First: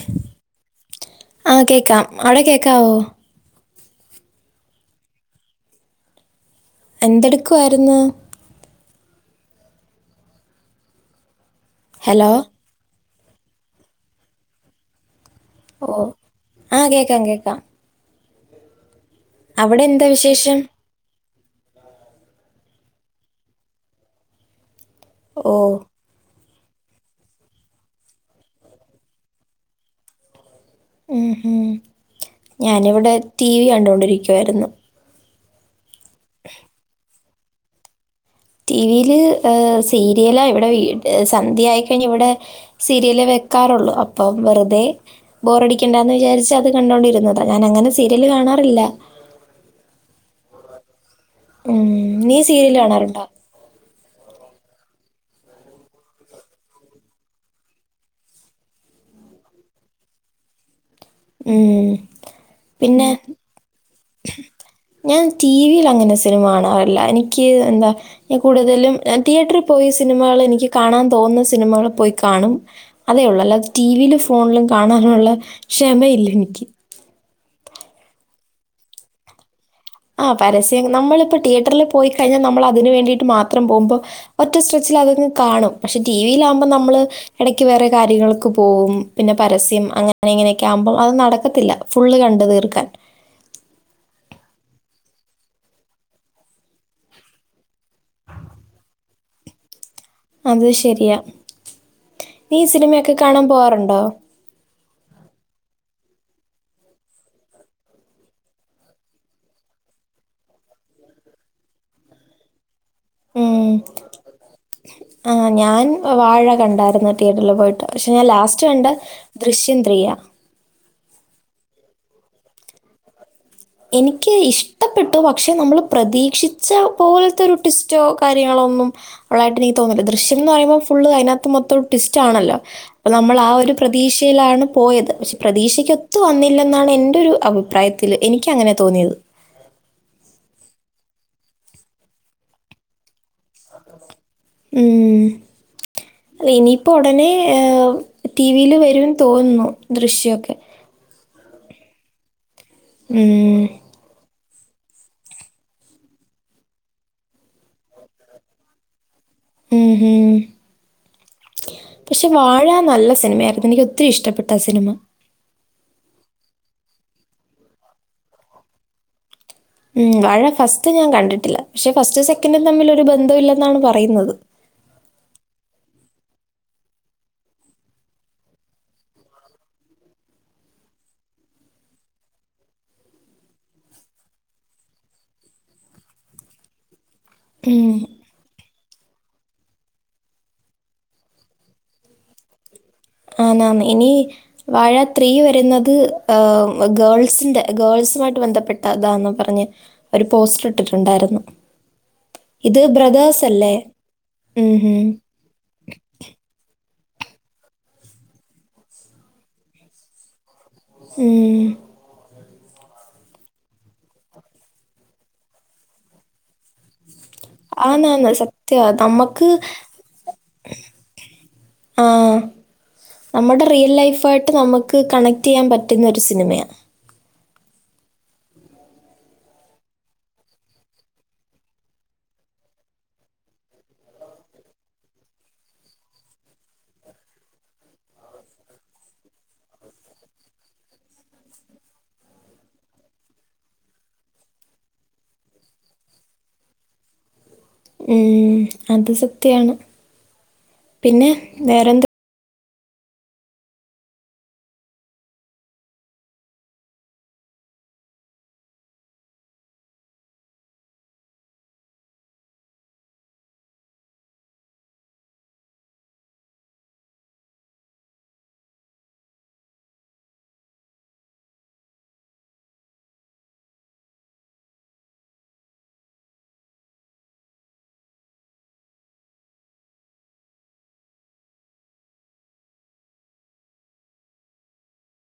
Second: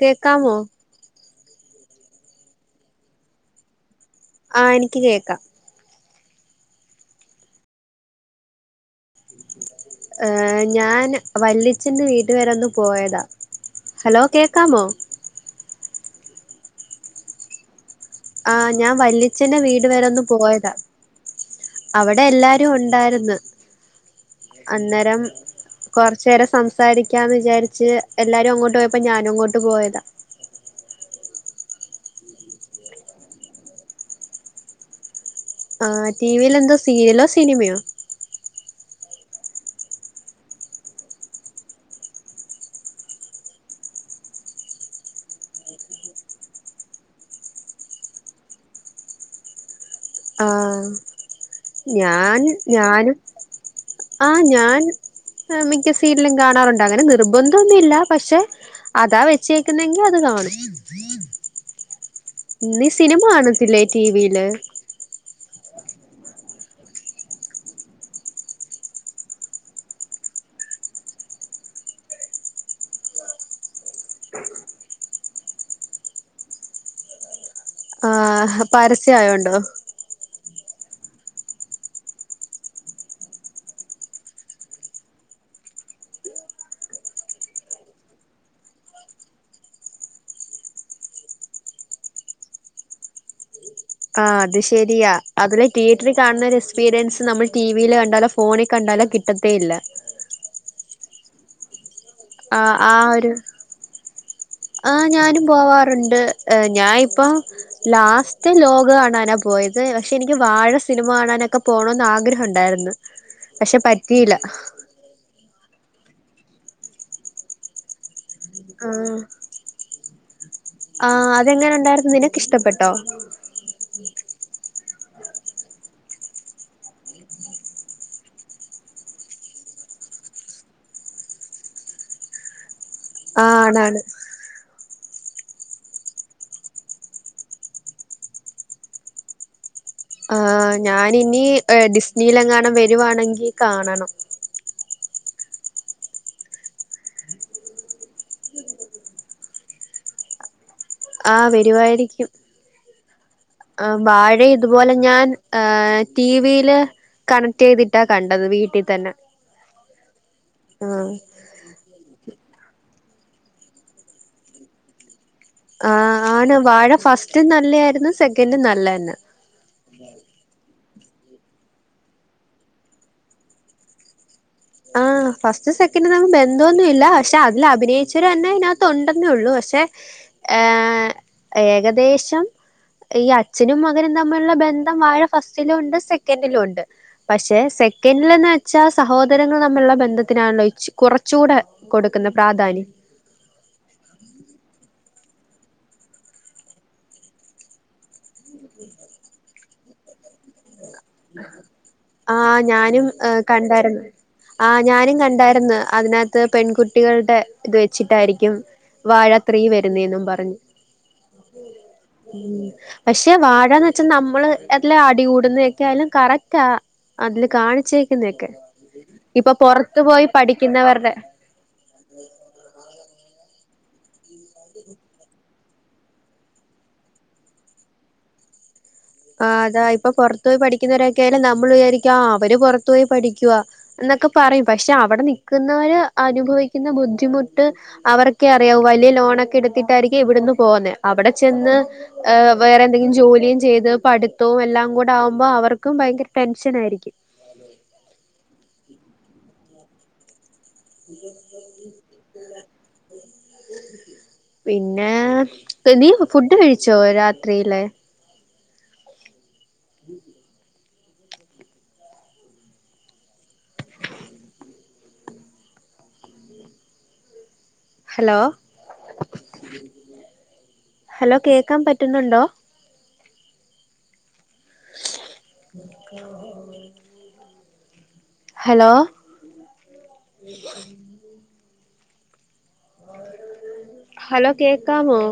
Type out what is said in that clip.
കേക്കാമോ ആഹ് കേക്കാം അവിടെ കേക്കാവോ ആഹ് എനിക്ക് കേക്കാം എന്തെടുക്കുവായിരുന്നു ഞാൻ വല്ലിച്ചൻ്റെ ഹലോ വീട്ട് വരെ ഒന്ന് പോയതാ ഹലോ കേൾക്കാമോ ഓ ആഹ് കേക്കാം കേക്കാം ആ ഞാൻ വല്ലിച്ചൻ്റെ അവിടെ വീട് എന്താ വരെ ഒന്ന് വിശേഷം പോയതാ അവിടെ എല്ലാരും ഉണ്ടായിരുന്നു അന്നേരം ഓ കുറച്ചേരം സംസാരിക്കാന്ന് വിചാരിച്ച് എല്ലാരും അങ്ങോട്ട് പോയപ്പോ ഞാനും അങ്ങോട്ട് പോയതാ ഉ ഹ ഞാനിവിടെ ടി വി കണ്ടുകൊണ്ടിരിക്കുവായിരുന്നു ആ ടിവിൽ എന്തോ സീരിയലോ സിനിമയോ ടിവില് സീരിയലാ ഇവിടെ വി സന്ധ്യട്ട് ആയിക്കഴിഞ്ഞൽ ഇവിടെ സീരിയല് വെക് ക്കാറുള്ളൂ അപ്പം വെറുതെ ബോറടിക്കേണ്ട എന്ന് വിചരിച്ച് അത് കണ്ടോണ്ടിരുന്നാണ് ഞാൻ അങ്ങനെ സീരിയല് കാണാ റില്ല ആ നീ ഞാൻ സീരിയൽ ഞനും കാണാറുണ്ടോ ആഹ് ഞാൻ മിക്ക സീനിലും കാണാറുണ്ട് അങ്ങനെ നിർബന്ധംമൊന്നുല്ല പക്ഷെ അതാ വെച്ചേക്കുന്നെങ്കി അത് കാണും ഉം. നീ പിന്നെ സിനിമ കാണത്തില്ലേ ടിവിയില് ഞാൻ ടി വി അങ്ങനെ സിനമ കാണാറില്ല എനിക്ക് എന്താ കൂടുലും തിയറ്ററിൽ പോയി സിനിമകൾ ക കാണാൻ തോന്നും സിനിമകൾ പോയി കാണും അതേള്ളൂ അല്ലാതെ ടിവിലും ഫോണിലും കാണാനുളള ക്ഷ ക്ഷമ ഇല്ല എനിക്ക് ആ പരസ്യ ആയോണ്ടോ ആ പരസ്യം നമ്മളിപ്പോൾ തിയേറ്ററിൽ പോയിക്കഴിഞ്ഞാ നമ്മൾ അതിന് വേണ്ടീട്ട് മാത്രം പോകുമ്പോൾ ഒറ്റ സ്ട്രെച്ചിൽ അത്‌ അങ്ങ് കാണും പക്ഷെ ടി വിയില ആകുമ്പോൾ നമ്മള് ഇടക്ക് വേറെ കാര്യങ്ങൾക്ക് പോകും പിന്നെ പരസ്യം അങ്ങനെ ങ്ങനെയൊക്കെ ആകുമ്പോൾ അത് നടക്കത്തില്ല ഫുള്ള് കണ്ട് തീർക്കാൻ ആഹ് അത് ശരിയാ അതിലെ തിയേറ്ററിൽ കാണുന്ന ഒരു എക്സ്പീരിയൻസ് നമ്മൾ ടിവിയിൽ കണ്ടല്ലോ ഫോണിൽ കണ്ട ല കിട്ടത്തേ ഇല്ല അത് ശരിയാ നീ ആ ആ ആ സിനിമയൊക്കെ ഒരു കാണാൻ പോകാറുണ്ടോ? ആ ഞാനും പോവാറുണ്ട് ഞാനിപ്പോ ലാസ്റ്റ് ലോക കാണാനാ പോയത് പക്ഷെ എനിക്ക് വാഴ സിനിമ മാടാനൊക്കെ പോകണന്ന് ആഗ്രഹ ഉണ്ടായിരുന്നു ഉം പക്ഷെ പറ്റിയില്ല ആ ഞാൻ വാഴ കണ്ടായിരുന്നു തിയേറ്ററില് പോയിട്ട് പക്ഷെ ഞാൻ ലാസ്റ്റ് കണ്ട ദൃശ്യം ത്രീയ ആ അതെങ്ങനെ ഉണ്ടായിരരുന്നുന്നത് നിനക്ക് ഇഷ്ടപ്പെട്ടോ എനിക്ക് ഇഷ്ട ട്ടു പക്ഷെ നമ്മൾ പ്രതീക്ഷിച്ച പോലത്തെ ഒരു ട്വിസ്റ്റോ കാര്യങ്ങളോ ഒന്നും ഉള്ളതായിട്ട് എനിക്ക് തോന്ന ദൃശ്യം എന്ന് പറയ്പോ ഫുള് അതിനകത്ത് മൊത്തം ട്വിസ്റ്റ് ആണല്ലോ അപ്പോൾ നമ്മൾ ആ ആഹ് ഒരു ആണാണ് പ്രതീക്ഷയിലാണ് പോയത് പക്ഷെ പ്രതീക്ഷയ്ക്ക്ൊത്തു വന്നില്ലെന്നാണ് എൻന്റെ ഒരു അഭിപ്രായത്തില്ൽ എനിക്ക് അങ്ങനെ തോന്നിയത് ആർ ഞാന ഇനി ഡിസ്നിയിലെങ്ങാനൻ വരുവാണെങ്കിൽ കാണണം ഉ അ ഇനിയിപ്പോ ഉടനെ ടിവിൽ വരുംന്ന് തോന്നുന്നു ദൃശ്യൊക്കെ ആ വരുവായിരിക്കും ഉം. വാഴ അതുപോലെ ഞാൻ ടിവിൽ കണക്ട് ചെയ്തിട്ടാ കണ്ടത് വീട്ടിൽ തന്നെ ഉം ഹം ആഹ് പക്ഷെ വാഴ നല്ല സിനിമയായിരുന്നു എനിക്ക് ഒത്തിരി ഇഷ്ടപ്പെട്ട ആ സിനിമ ആ ആണ് വാഴ ഫസ്റ്റ് നല്ലായിരുന്നു സെക്കൻഡും നല്ലന്നെ ഉം വാഴ ഫസ്റ്റ് ഞാൻ കണ്ടിട്ടില്ല പക്ഷെ ഫസ്റ്റ് സെക്കൻഡും തമ്മിൽ ഒരു ബന്ധം ഇില്ലെന്നാണ് പറയുന്നത് ആ ഫസ്റ്റ് സെക്കൻഡ് നമുക്ക് ബന്ധമൊന്നുമ ഇല്ല പക്ഷെ അതിൽ അഭിനയിച്ചവര് തന്നെ ഇതിനകത്ത് ഉണ്ടെന്നേ ഉള്ളൂ പെ പക്ഷെ ഏകദേശം ഈ അച്ഛനും മകനും തമ്മിലുള്ള ബന്ധം വാഴ ഫസ്റ്റിലോ ഉണ്ട് സെക്കൻഡിലോ ഉണ്ട് പക്ഷെ ഉം, സെക്കൻഡിലന്ന് വെച്ചാൽ സഹോദര സങ്ങൾ തമ്മിലുള്ള ബന്ധത്തിനാണല്ലോച്ച് കുറച്ചുകൂടെ കൊടുക്കുന്ന പ്രാധാന്യം ആ ന ഇനി വാഴ ത്രീ വരുന്നത് ഗേൾസിന്റെ ഗേൾസുമായിട്ട് ബന്ധപ്പെട്ടതാ പറഞ്ഞ പോസ് തരുന്നു ആ ഞാനും കണ്ടായിരുന്നു ആ് ഉം ഹും. ഞാനും കണ്ടായിരുന്നു അതിനകത്ത് പെൺകുട്ടി കുട്ടികളുടെ ഇത് വെച്ചിട്ടായിരിക്കും വാഴത്രീ വരുന്നതെന്നും പറഞ്ഞു ഉം. ഉം പക്ഷെ വാഴന്ന് വെച്ചാ നമ്മള് എല്ലാം അടികൂടുന്നതൊക്കെ ആയാലും കറക്റ്റാ അതില് ആന്നാന്ന് കാണിച്ചേക്കുന്നൊക്കെ സത്യ നമുക്ക് ഇപ്പൊ പുൊറത്തു പോയി പഠിക്കുന്നവരുടെ ആഹ നമ്മുടെ റിയൽ ലൈഫ ആയിട്ട് നമുക്ക് കണക്ട് ചെയ്യാൻ പറ്റുന്ന ഒരു സിനിമയാണ് ആ അതാ ഇപ്പൊ പുറത്തു പോോയി പഠിക്കുന്നവരൊക്കൊയാലും നമ്മൾ വിചാരിക്കാം അവര് പുറത്തു പോയി പഠിക്കവാ ക്കെ പറയും പക്ഷെ അവിടെ നൽിക്കുന്നവർ അനുഭവിക്കുന്ന ബുദ്ധിമുട്ട് അവർക്കെ അറിയാവ വല ലോണൊക്കെ എടുത്തിട്ടായിരിക്കും ഇവിടെന്ന് പോകന്നേ അവിടെ ചെന്ന്ഹ വേറെ എന്തെങ്കിലും ജോലിയും ചെയ്ത് പഠിത്തവും എല്ലാം കൂടെ ആകുമ്പോ അവർക്കും ഭയങ്കര ടെൻഷൻ ആയിരിക്കും യാണ് [unintelligible] [inaudible] അം പിന്നെ നീ ഫുഡ് കഴിച്ചോ രാത്രിയിലെ ഉം [unintelligible] ഹലോ ഹലോ കേക്കാൻ പറ്റുന്നുണ്ടോ അ ഹലോ ഹലോ കേക്കമോ